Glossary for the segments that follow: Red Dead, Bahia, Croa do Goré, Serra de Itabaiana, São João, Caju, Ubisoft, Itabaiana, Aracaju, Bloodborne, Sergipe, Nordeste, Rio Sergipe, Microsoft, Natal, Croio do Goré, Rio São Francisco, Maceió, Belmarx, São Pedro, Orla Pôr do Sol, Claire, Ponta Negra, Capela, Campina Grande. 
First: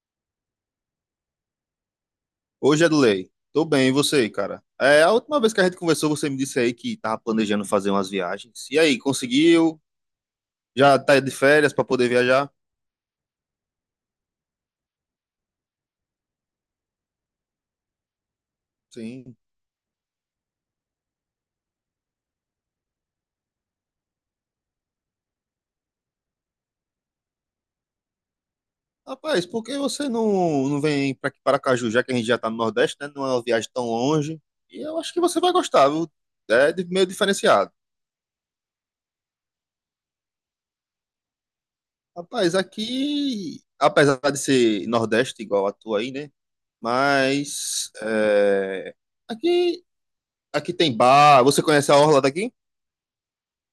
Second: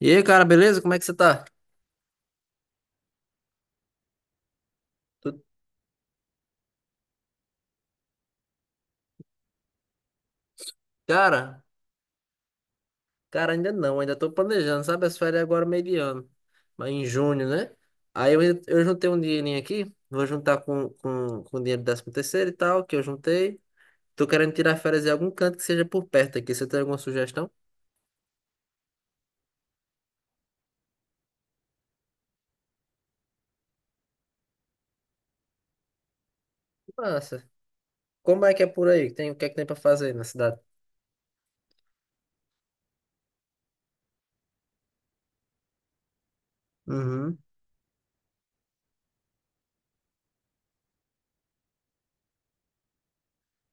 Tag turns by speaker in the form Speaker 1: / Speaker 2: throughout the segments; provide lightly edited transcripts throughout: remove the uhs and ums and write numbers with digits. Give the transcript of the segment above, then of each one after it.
Speaker 1: E aí, cara, beleza? Como é que você tá?
Speaker 2: Hoje é do Lei. Tô bem, e você, cara? É, a última
Speaker 1: Tu-
Speaker 2: vez que a gente conversou, você me disse aí que tava planejando fazer umas viagens. E aí, conseguiu? Já tá de
Speaker 1: Cara,
Speaker 2: férias para poder viajar?
Speaker 1: cara, ainda não, ainda tô planejando, sabe? As férias agora meio de ano, mas em junho, né? Aí eu juntei um
Speaker 2: Sim.
Speaker 1: dinheirinho aqui, vou juntar com o dinheiro do 13 terceiro e tal, que eu juntei. Tô querendo tirar férias em algum canto que seja por perto aqui. Você tem alguma sugestão?
Speaker 2: Rapaz, por que você não vem para aqui para Caju, já que a gente já tá no Nordeste, né? Não é uma viagem tão longe. E eu acho que você vai gostar, viu? Meio
Speaker 1: Massa.
Speaker 2: diferenciado.
Speaker 1: Como é que é por aí? Tem, o que é que tem pra fazer aí na cidade?
Speaker 2: Rapaz, aqui, apesar de ser Nordeste igual a tua aí, né?
Speaker 1: Uhum.
Speaker 2: Mas é, aqui, aqui tem bar. Você conhece a orla daqui?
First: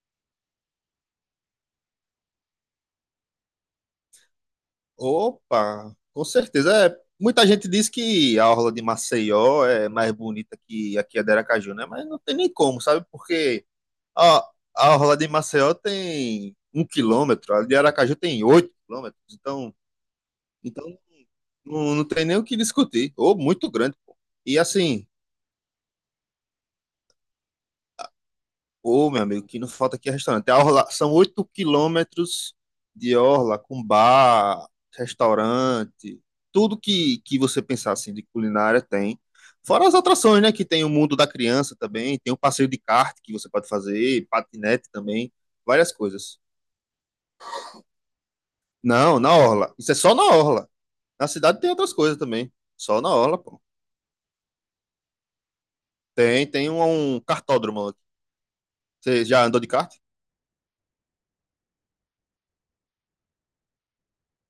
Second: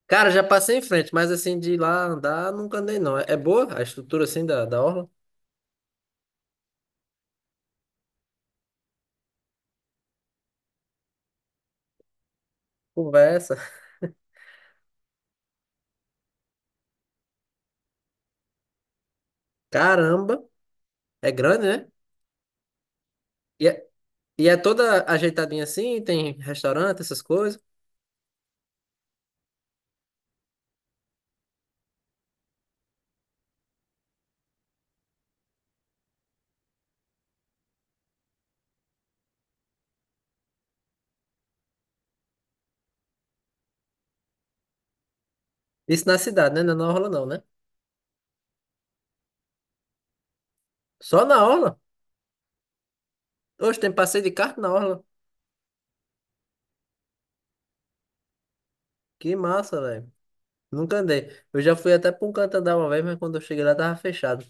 Speaker 1: Cara, já passei em frente, mas assim, de ir lá andar, nunca andei não. É boa a estrutura assim da orla?
Speaker 2: Opa, com certeza. É, muita gente diz que a orla de Maceió é mais bonita que aqui a de Aracaju, né? Mas não tem nem como, sabe?
Speaker 1: Conversa.
Speaker 2: Porque a, a orla de Maceió tem 1 quilômetro, a de Aracaju tem 8 quilômetros. Então,
Speaker 1: Caramba,
Speaker 2: então
Speaker 1: é grande, né?
Speaker 2: não tem nem o que discutir. Ou muito grande, pô.
Speaker 1: E é
Speaker 2: E
Speaker 1: toda
Speaker 2: assim,
Speaker 1: ajeitadinha assim, tem restaurante, essas coisas.
Speaker 2: ô, meu amigo, que não falta aqui é restaurante. São 8 quilômetros de orla, com bar, restaurante, tudo que você pensar assim de culinária tem. Fora as atrações, né? Que tem o mundo da criança também, tem o passeio de kart que você pode fazer, patinete também, várias
Speaker 1: Isso na
Speaker 2: coisas.
Speaker 1: cidade, né? Não é na orla não, né?
Speaker 2: Não, na orla. Isso é só na orla.
Speaker 1: Só
Speaker 2: Na
Speaker 1: na
Speaker 2: cidade tem
Speaker 1: orla?
Speaker 2: outras coisas também. Só na orla, pô.
Speaker 1: Hoje tem passeio de carro na orla.
Speaker 2: Tem um kartódromo. Você
Speaker 1: Que
Speaker 2: já andou de
Speaker 1: massa,
Speaker 2: kart?
Speaker 1: velho. Nunca andei. Eu já fui até pra um canto andar uma vez, mas quando eu cheguei lá tava fechado.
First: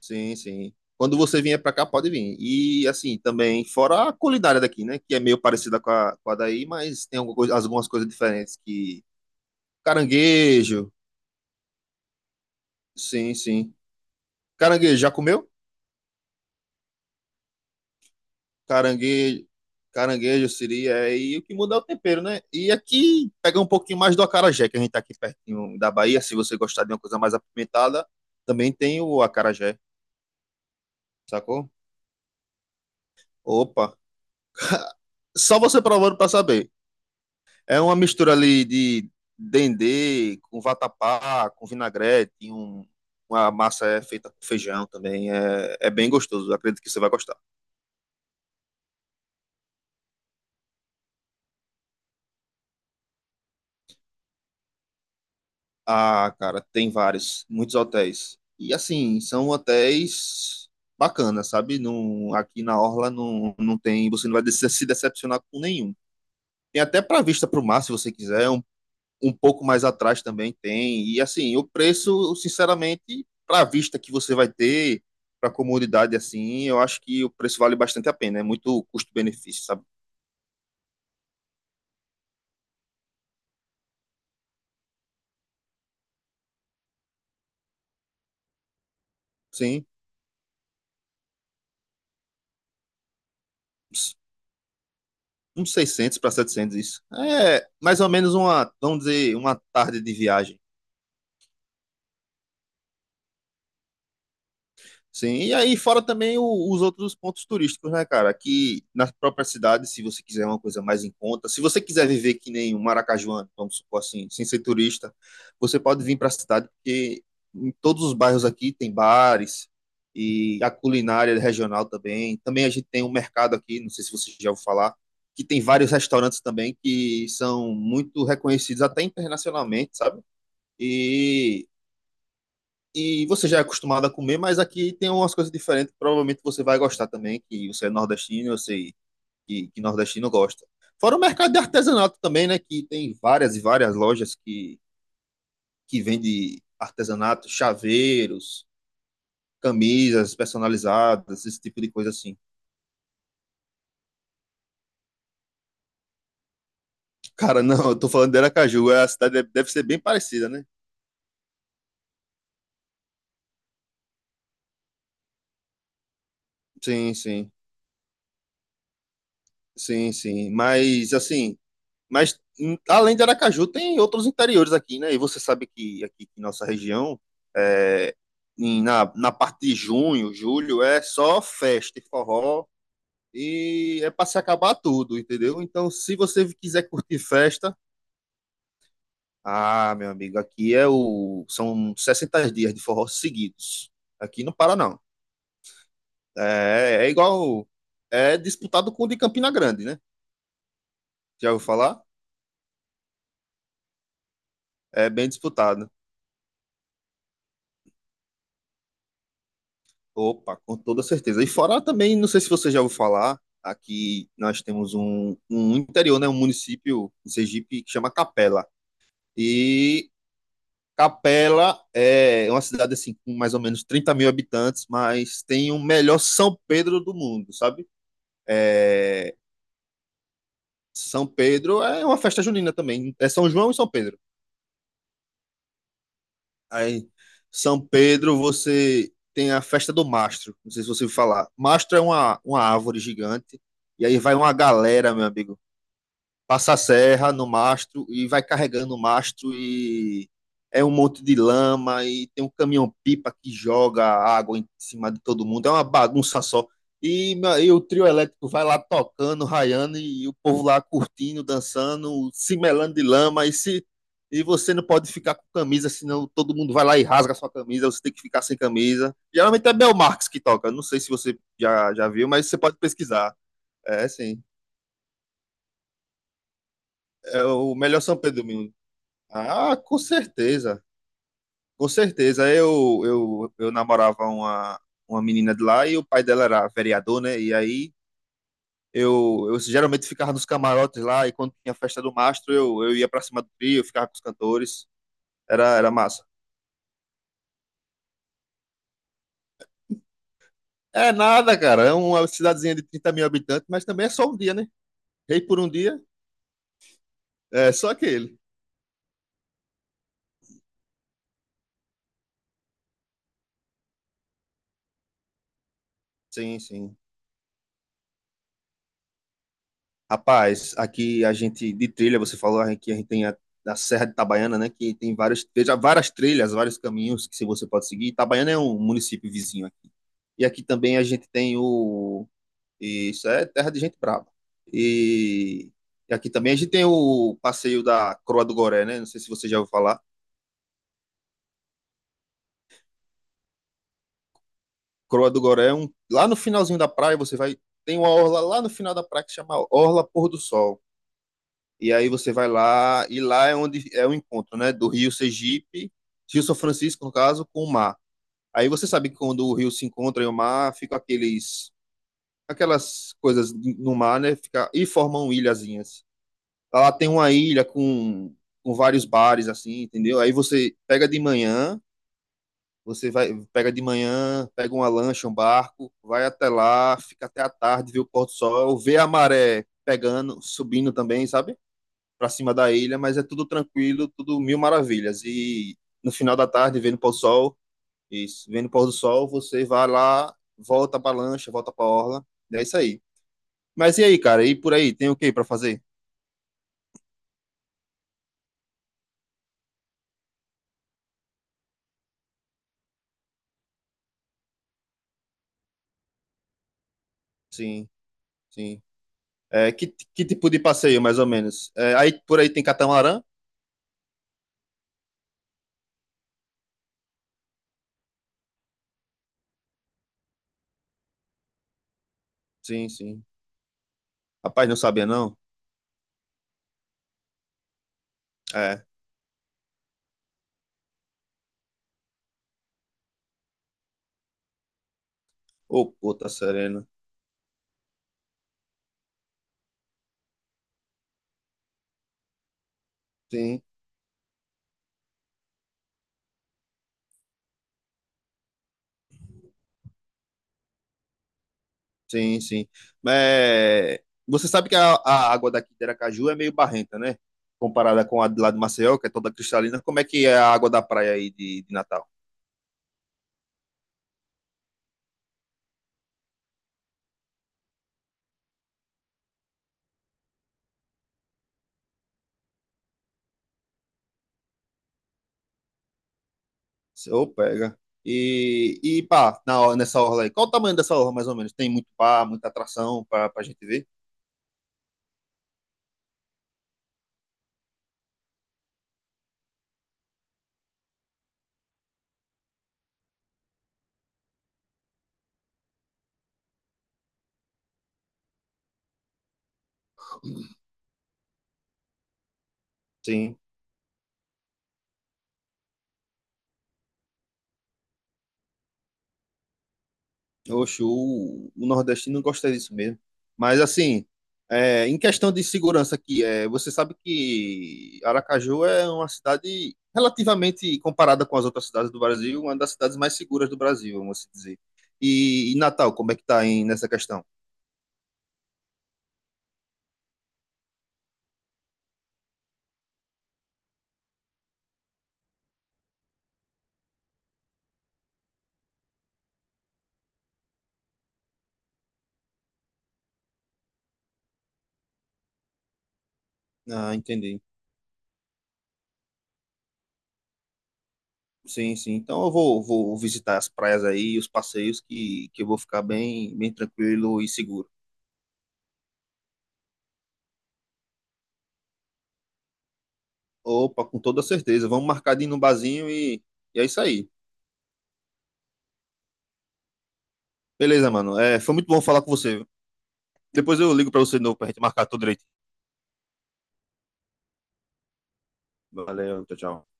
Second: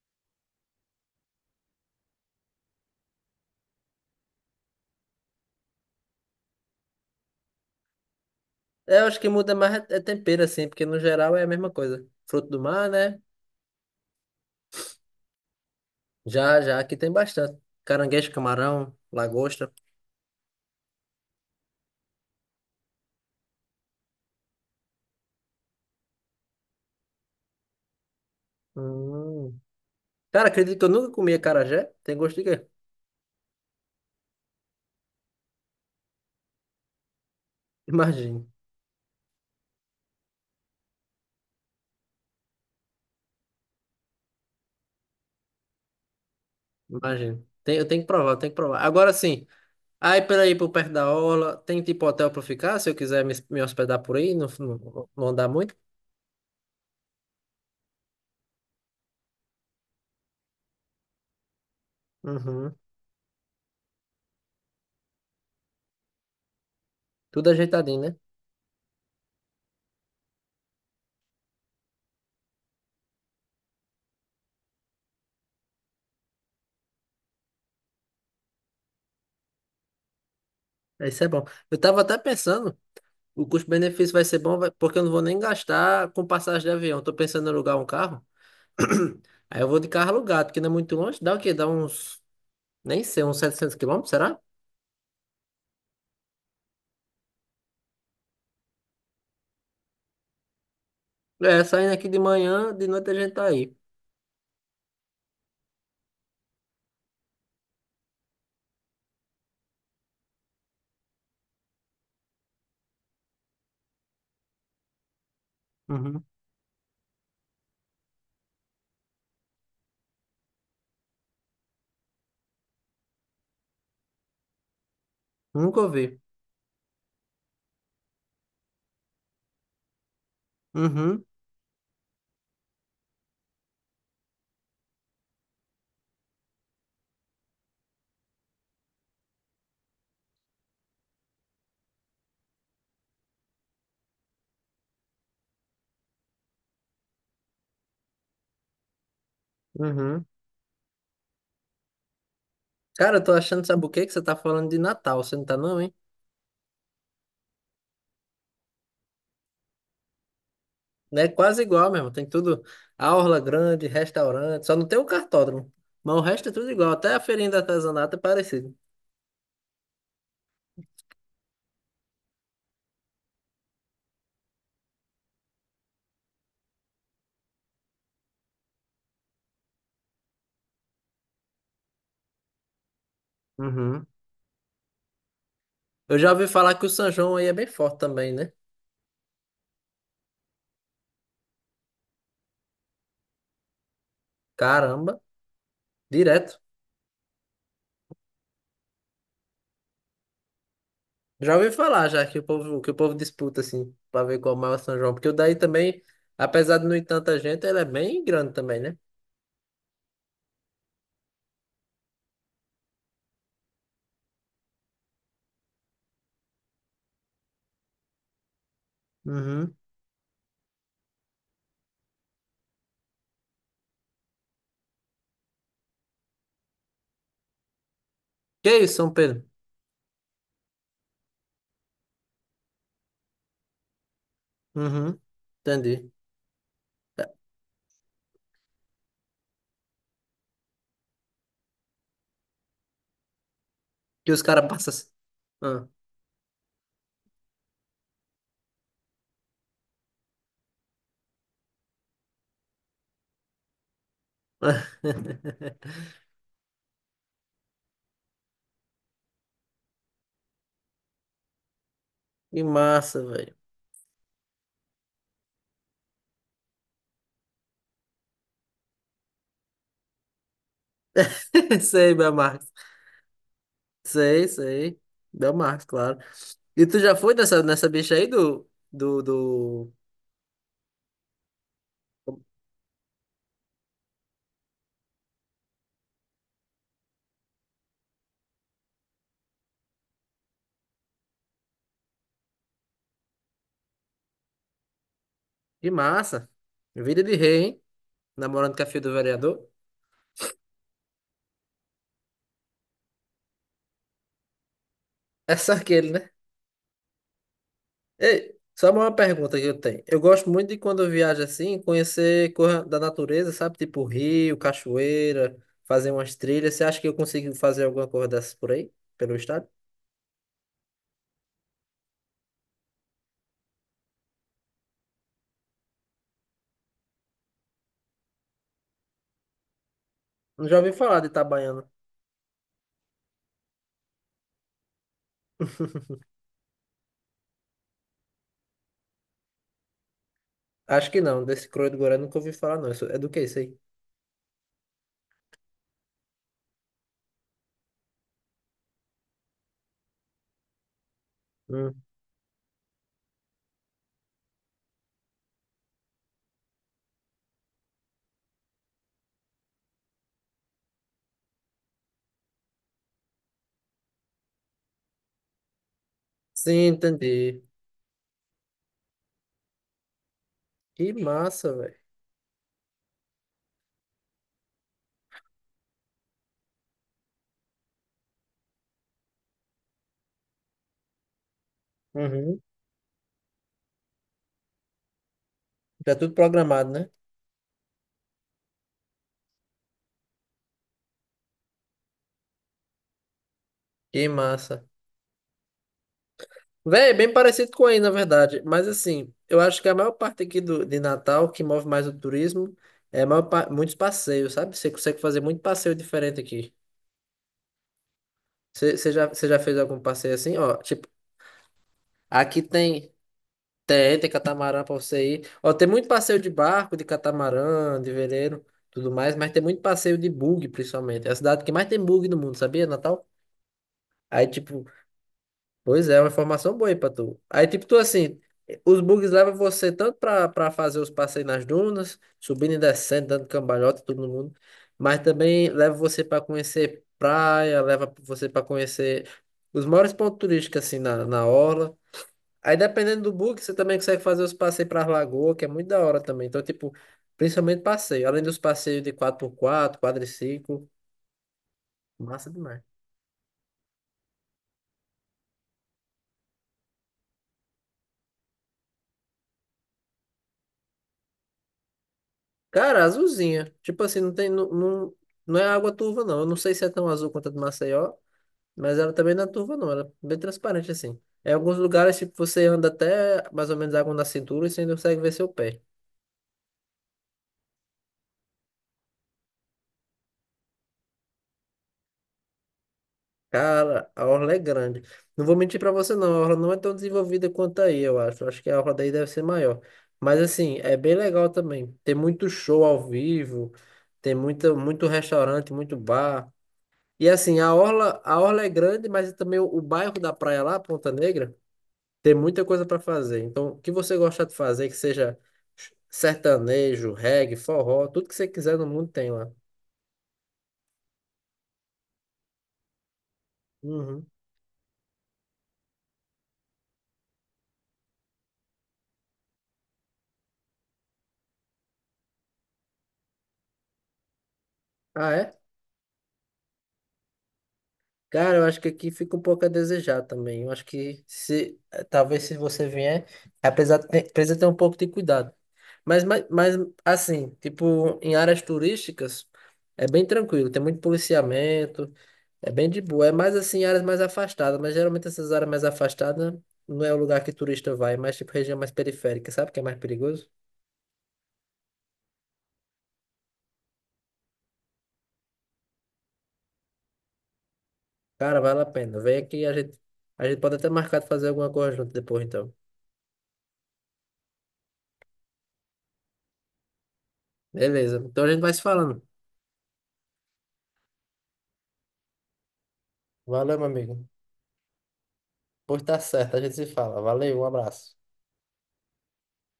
Speaker 2: Sim, sim. Quando você vier para cá, pode vir. E assim, também, fora a culinária daqui, né? Que é meio parecida com a daí, mas tem algumas coisas diferentes
Speaker 1: É,
Speaker 2: que.
Speaker 1: eu acho que muda mais é tempero assim, porque
Speaker 2: Caranguejo.
Speaker 1: no geral é a mesma coisa. Fruto do mar, né?
Speaker 2: Sim, sim. Caranguejo, já comeu?
Speaker 1: Já, já, aqui tem bastante. Caranguejo, camarão,
Speaker 2: Caranguejo.
Speaker 1: lagosta.
Speaker 2: Caranguejo, siri, é, e o que muda é o tempero, né? E aqui pega um pouquinho mais do acarajé, que a gente tá aqui pertinho da Bahia. Se você gostar de uma coisa mais apimentada, também tem o
Speaker 1: Hum.
Speaker 2: acarajé,
Speaker 1: Cara, acredito que eu nunca comi
Speaker 2: sacou?
Speaker 1: acarajé. Tem gosto de quê?
Speaker 2: Opa! Só você provando pra saber. É uma mistura
Speaker 1: Imagino,
Speaker 2: ali de dendê com vatapá, com vinagrete, e uma massa é feita com feijão também. É bem gostoso, acredito que você vai gostar.
Speaker 1: imagino. Tem, eu tenho que provar, eu tenho que provar. Agora sim. Aí, por aí, por perto da aula, tem tipo hotel pra eu ficar, se eu quiser me hospedar por aí, não andar muito?
Speaker 2: Ah, cara, tem vários, muitos hotéis. E assim, são hotéis bacanas, sabe? Não, aqui
Speaker 1: Uhum.
Speaker 2: na Orla não tem, você não vai se decepcionar com nenhum. Tem até para vista
Speaker 1: Tudo
Speaker 2: para o mar, se
Speaker 1: ajeitadinho,
Speaker 2: você
Speaker 1: né?
Speaker 2: quiser, um pouco mais atrás também tem. E assim, o preço, sinceramente, para a vista que você vai ter, para a comodidade assim, eu acho que o preço vale bastante a pena. É muito custo-benefício, sabe?
Speaker 1: Isso é bom. Eu tava até pensando, o custo-benefício vai ser bom, vai- porque eu não vou nem gastar com passagem de avião. Tô pensando em alugar um carro. Aí eu vou
Speaker 2: Sim,
Speaker 1: de carro alugado, que não é muito longe. Dá o quê? Dá uns, nem sei, uns 700 quilômetros, será?
Speaker 2: uns 600 para 700 isso. É mais ou menos uma, vamos dizer, uma tarde de viagem.
Speaker 1: É, saindo aqui de manhã, de noite a gente tá aí.
Speaker 2: Sim, e aí fora também os outros pontos turísticos, né, cara? Aqui na própria cidade, se você quiser uma coisa mais em conta, se você quiser viver que nem um maracajuano, vamos supor assim, sem ser turista, você pode vir
Speaker 1: Uhum.
Speaker 2: para a cidade, porque em todos os bairros aqui tem bares e a culinária regional também. Também a gente tem um mercado aqui, não sei se você já ouviu falar, que tem
Speaker 1: Nunca
Speaker 2: vários
Speaker 1: ouvi.
Speaker 2: restaurantes também que são muito reconhecidos até internacionalmente, sabe?
Speaker 1: Uhum,
Speaker 2: e e você já é acostumado a comer, mas aqui tem umas coisas diferentes que provavelmente você vai gostar também, que você é nordestino, eu sei que nordestino gosta. Fora o mercado de artesanato também, né? Que tem várias e várias lojas que vendem artesanato, chaveiros,
Speaker 1: uhum.
Speaker 2: camisas personalizadas, esse tipo de coisa assim.
Speaker 1: Cara, eu tô achando, sabe o quê? Que você tá falando de Natal, você não tá não, hein?
Speaker 2: Cara, não, eu tô falando de Aracaju, é a cidade deve ser bem parecida, né?
Speaker 1: Né? Quase igual mesmo. Tem tudo, aula grande, restaurante, só não tem o cartódromo. Mas o resto é tudo igual. Até
Speaker 2: Sim,
Speaker 1: a feirinha
Speaker 2: sim,
Speaker 1: de artesanato é parecido.
Speaker 2: sim, sim. Mas, assim, além de Aracaju, tem outros interiores aqui, né? E você sabe que aqui em nossa região, é, na parte de junho, julho, é só festa e forró e
Speaker 1: Uhum.
Speaker 2: é para se acabar tudo, entendeu? Então, se
Speaker 1: Eu já ouvi
Speaker 2: você
Speaker 1: falar
Speaker 2: quiser
Speaker 1: que o São
Speaker 2: curtir
Speaker 1: João aí é bem
Speaker 2: festa,
Speaker 1: forte também, né?
Speaker 2: ah, meu amigo, aqui é o são 60 dias de forró seguidos. Aqui não para, não.
Speaker 1: Caramba, direto.
Speaker 2: É igual. É disputado com o de Campina Grande, né? Já
Speaker 1: Já
Speaker 2: ouviu
Speaker 1: ouvi
Speaker 2: falar?
Speaker 1: falar já que o povo disputa assim, pra ver qual é o maior São
Speaker 2: É
Speaker 1: João, porque
Speaker 2: bem
Speaker 1: o daí
Speaker 2: disputado.
Speaker 1: também, apesar de não ir tanta gente, ele é bem grande também, né?
Speaker 2: Opa, com toda certeza. E fora também, não sei se você já ouviu falar, aqui nós temos um interior, né, um município em Sergipe que chama Capela.
Speaker 1: Uhum.
Speaker 2: E Capela é uma cidade assim com mais ou menos 30.000 habitantes, mas tem o melhor São Pedro do mundo, sabe?
Speaker 1: Que isso, São
Speaker 2: É,
Speaker 1: Pedro?
Speaker 2: São Pedro é uma festa junina também. É São João e São Pedro.
Speaker 1: Uhum. Entendi.
Speaker 2: Aí, São Pedro, você tem a festa do mastro. Não sei se você ouviu falar. Mastro é uma árvore gigante. E aí
Speaker 1: Que
Speaker 2: vai
Speaker 1: os
Speaker 2: uma
Speaker 1: caras passam assim.
Speaker 2: galera, meu amigo
Speaker 1: Ah.
Speaker 2: passa a serra no mastro e vai carregando o mastro e é um monte de lama e tem um caminhão-pipa que joga água em cima de todo mundo. É uma bagunça só. E, e o trio elétrico vai lá tocando, raiando e o povo lá curtindo, dançando, se
Speaker 1: Que
Speaker 2: melando de
Speaker 1: massa,
Speaker 2: lama e
Speaker 1: velho.
Speaker 2: se você não pode ficar com camisa, senão todo mundo vai lá e rasga a sua camisa, você tem que ficar sem camisa. Geralmente é Belmarx que toca, não sei se você já
Speaker 1: Sei,
Speaker 2: viu,
Speaker 1: meu
Speaker 2: mas você pode pesquisar. É, sim.
Speaker 1: Sei, sei. Belmar, claro. E tu já foi
Speaker 2: É
Speaker 1: nessa,
Speaker 2: o
Speaker 1: nessa
Speaker 2: melhor
Speaker 1: bicha
Speaker 2: São
Speaker 1: aí
Speaker 2: Pedro
Speaker 1: do,
Speaker 2: do.
Speaker 1: do,
Speaker 2: Ah,
Speaker 1: do...
Speaker 2: com certeza, com certeza. Eu namorava uma menina de lá e o pai dela era vereador, né? E aí eu geralmente ficava nos camarotes lá e quando tinha festa do mastro eu ia pra cima do trio, eu ficava com os cantores. Era,
Speaker 1: De
Speaker 2: era massa.
Speaker 1: massa. Vida de rei, hein? Namorando com a filha do vereador.
Speaker 2: É nada, cara. É uma cidadezinha de 30.000 habitantes, mas também é só um dia, né? Rei
Speaker 1: É
Speaker 2: por um
Speaker 1: só
Speaker 2: dia,
Speaker 1: aquele, né?
Speaker 2: é só aquele.
Speaker 1: Ei, só uma pergunta que eu tenho. Eu gosto muito de quando eu viajo assim, conhecer coisa da natureza, sabe? Tipo rio, cachoeira, fazer umas
Speaker 2: Sim,
Speaker 1: trilhas. Você
Speaker 2: sim.
Speaker 1: acha que eu consigo fazer alguma coisa dessas por aí? Pelo estado?
Speaker 2: Rapaz, aqui a gente de trilha, você falou que a gente tem a Serra de Itabaiana, né? Que tem vários, veja, várias trilhas, vários caminhos que se você pode seguir. Itabaiana é um município vizinho aqui. E aqui
Speaker 1: Não já ouvi
Speaker 2: também a
Speaker 1: falar
Speaker 2: gente
Speaker 1: de
Speaker 2: tem
Speaker 1: Itabaiana.
Speaker 2: o. Isso é terra de gente brava. E, e aqui também a gente tem o passeio da Croa do Goré, né? Não sei se você já ouviu falar.
Speaker 1: Acho que não. Desse Croio do Goré nunca ouvi falar, não. Isso- é do que isso aí?
Speaker 2: Croa do Goré é um. Lá no finalzinho da praia, você vai. Tem uma orla lá no final da praia que chama Orla Pôr do Sol. E
Speaker 1: Hum.
Speaker 2: aí você vai lá, e lá é onde é o encontro, né? Do Rio Sergipe, Rio São Francisco, no caso, com o mar. Aí você sabe que quando o rio se encontra e o mar, fica aqueles, aquelas coisas no mar, né? Fica, e formam ilhazinhas. Tá,
Speaker 1: Sim,
Speaker 2: lá tem uma
Speaker 1: entendi.
Speaker 2: ilha com vários bares, assim, entendeu? Aí você pega
Speaker 1: Que
Speaker 2: de
Speaker 1: massa,
Speaker 2: manhã,
Speaker 1: velho.
Speaker 2: você vai, pega de manhã, pega uma lancha, um barco, vai até lá, fica até a tarde, vê o pôr do sol, vê a maré pegando, subindo também, sabe? Para cima
Speaker 1: Uhum.
Speaker 2: da ilha, mas é tudo tranquilo, tudo mil maravilhas. E no
Speaker 1: Já tudo
Speaker 2: final da tarde,
Speaker 1: programado,
Speaker 2: vendo o
Speaker 1: né?
Speaker 2: pôr do sol, isso, vendo o pôr do sol, você vai lá, volta para lancha, volta para orla, é isso aí. Mas e aí,
Speaker 1: Que
Speaker 2: cara? E por
Speaker 1: massa.
Speaker 2: aí, tem o que para fazer?
Speaker 1: Véi, bem parecido com aí, na verdade. Mas assim, eu acho que a maior parte aqui do, de Natal, que move mais o turismo, é a maior pa- muitos passeios, sabe? Você consegue fazer muito passeio diferente aqui.
Speaker 2: Sim, sim.
Speaker 1: Você já
Speaker 2: É,
Speaker 1: fez
Speaker 2: que,
Speaker 1: algum
Speaker 2: que
Speaker 1: passeio
Speaker 2: tipo
Speaker 1: assim?
Speaker 2: de
Speaker 1: Ó,
Speaker 2: passeio,
Speaker 1: tipo,
Speaker 2: mais ou menos? Aí por aí
Speaker 1: aqui
Speaker 2: tem
Speaker 1: tem,
Speaker 2: catamarã?
Speaker 1: tem, tem catamarã pra você ir. Ó, tem muito passeio de barco, de catamarã, de veleiro, tudo mais, mas tem muito passeio de bug, principalmente. É a cidade que mais tem bug no mundo, sabia,
Speaker 2: Sim, sim.
Speaker 1: Natal? Aí,
Speaker 2: Rapaz, não
Speaker 1: tipo,
Speaker 2: sabia, não?
Speaker 1: pois é, é uma informação boa aí pra tu. Aí, tipo, tu assim,
Speaker 2: É.
Speaker 1: os bugs levam você tanto pra fazer os passeios nas dunas, subindo e descendo, dando cambalhota, todo mundo, mas também
Speaker 2: Ô,
Speaker 1: leva você
Speaker 2: puta
Speaker 1: pra
Speaker 2: serena.
Speaker 1: conhecer praia, leva você pra conhecer os maiores pontos turísticos, assim, na orla. Aí, dependendo do bug,
Speaker 2: Sim.
Speaker 1: você também consegue fazer os passeios pra lagoa, que é muito da hora também. Então, tipo, principalmente passeio. Além dos passeios de quatro por quatro quadriciclo,
Speaker 2: Sim,
Speaker 1: massa
Speaker 2: sim.
Speaker 1: demais.
Speaker 2: É, Você sabe que a água daqui de Aracaju é meio barrenta, né? Comparada com a de lá de Maceió, que é toda cristalina. Como é que é a água da praia aí de Natal?
Speaker 1: Cara, azulzinha. Tipo assim, não tem, não, é água turva, não. Eu não sei se é tão azul quanto a do Maceió, mas ela também não é turva, não. Ela é bem transparente, assim. Em alguns lugares, tipo, você anda até mais ou menos água na cintura e você ainda consegue ver seu pé.
Speaker 2: Ô, pega. E pá, nessa orla aí. Qual o tamanho dessa orla, mais ou menos? Tem muito pá, muita atração pra gente ver?
Speaker 1: Cara, a orla é grande. Não vou mentir pra você, não. A orla não é tão desenvolvida quanto aí, eu acho. Acho que a orla daí deve ser maior. Mas, assim, é bem legal também. Tem muito show ao vivo, tem muito restaurante, muito bar. E assim, a orla é grande, mas é também o bairro da praia lá, Ponta Negra, tem muita coisa para
Speaker 2: Sim.
Speaker 1: fazer. Então, o que você gosta de fazer, que seja sertanejo, reggae, forró, tudo que você quiser no mundo tem lá.
Speaker 2: Oxe, o nordestino gosta disso mesmo. Mas assim,
Speaker 1: Uhum.
Speaker 2: em questão de segurança aqui, você sabe que Aracaju é uma cidade relativamente comparada com as outras cidades do Brasil, uma das cidades mais seguras do Brasil, vamos assim dizer.
Speaker 1: Ah,
Speaker 2: E
Speaker 1: é?
Speaker 2: Natal, como é que tá aí nessa questão?
Speaker 1: Cara, eu acho que aqui fica um pouco a desejar também. Eu acho que se talvez se você vier, apesar de ter, precisa ter um pouco de cuidado. Mas assim, tipo, em áreas turísticas é bem tranquilo, tem muito policiamento. É bem de boa. É mais assim, áreas mais afastadas, mas geralmente essas áreas mais afastadas
Speaker 2: Ah,
Speaker 1: não é o
Speaker 2: entendi.
Speaker 1: lugar que turista vai, mas tipo região mais periférica, sabe que é mais perigoso?
Speaker 2: Sim, sim. Então eu vou visitar as praias aí, os passeios, que eu vou ficar bem, bem tranquilo e seguro.
Speaker 1: Cara, vale a pena. Vem aqui, a gente pode até marcar de fazer alguma coisa junto depois, então.
Speaker 2: Opa, com toda certeza. Vamos marcar de ir num barzinho e é isso aí.
Speaker 1: Beleza. Então a gente vai se falando.
Speaker 2: Beleza, mano. É, foi muito bom falar com você. Depois eu
Speaker 1: Valeu, meu
Speaker 2: ligo pra
Speaker 1: amigo.
Speaker 2: você de novo pra gente marcar tudo direito.
Speaker 1: Pois tá certo, a gente se fala. Valeu, um abraço.
Speaker 2: Valeu, tchau, tchau.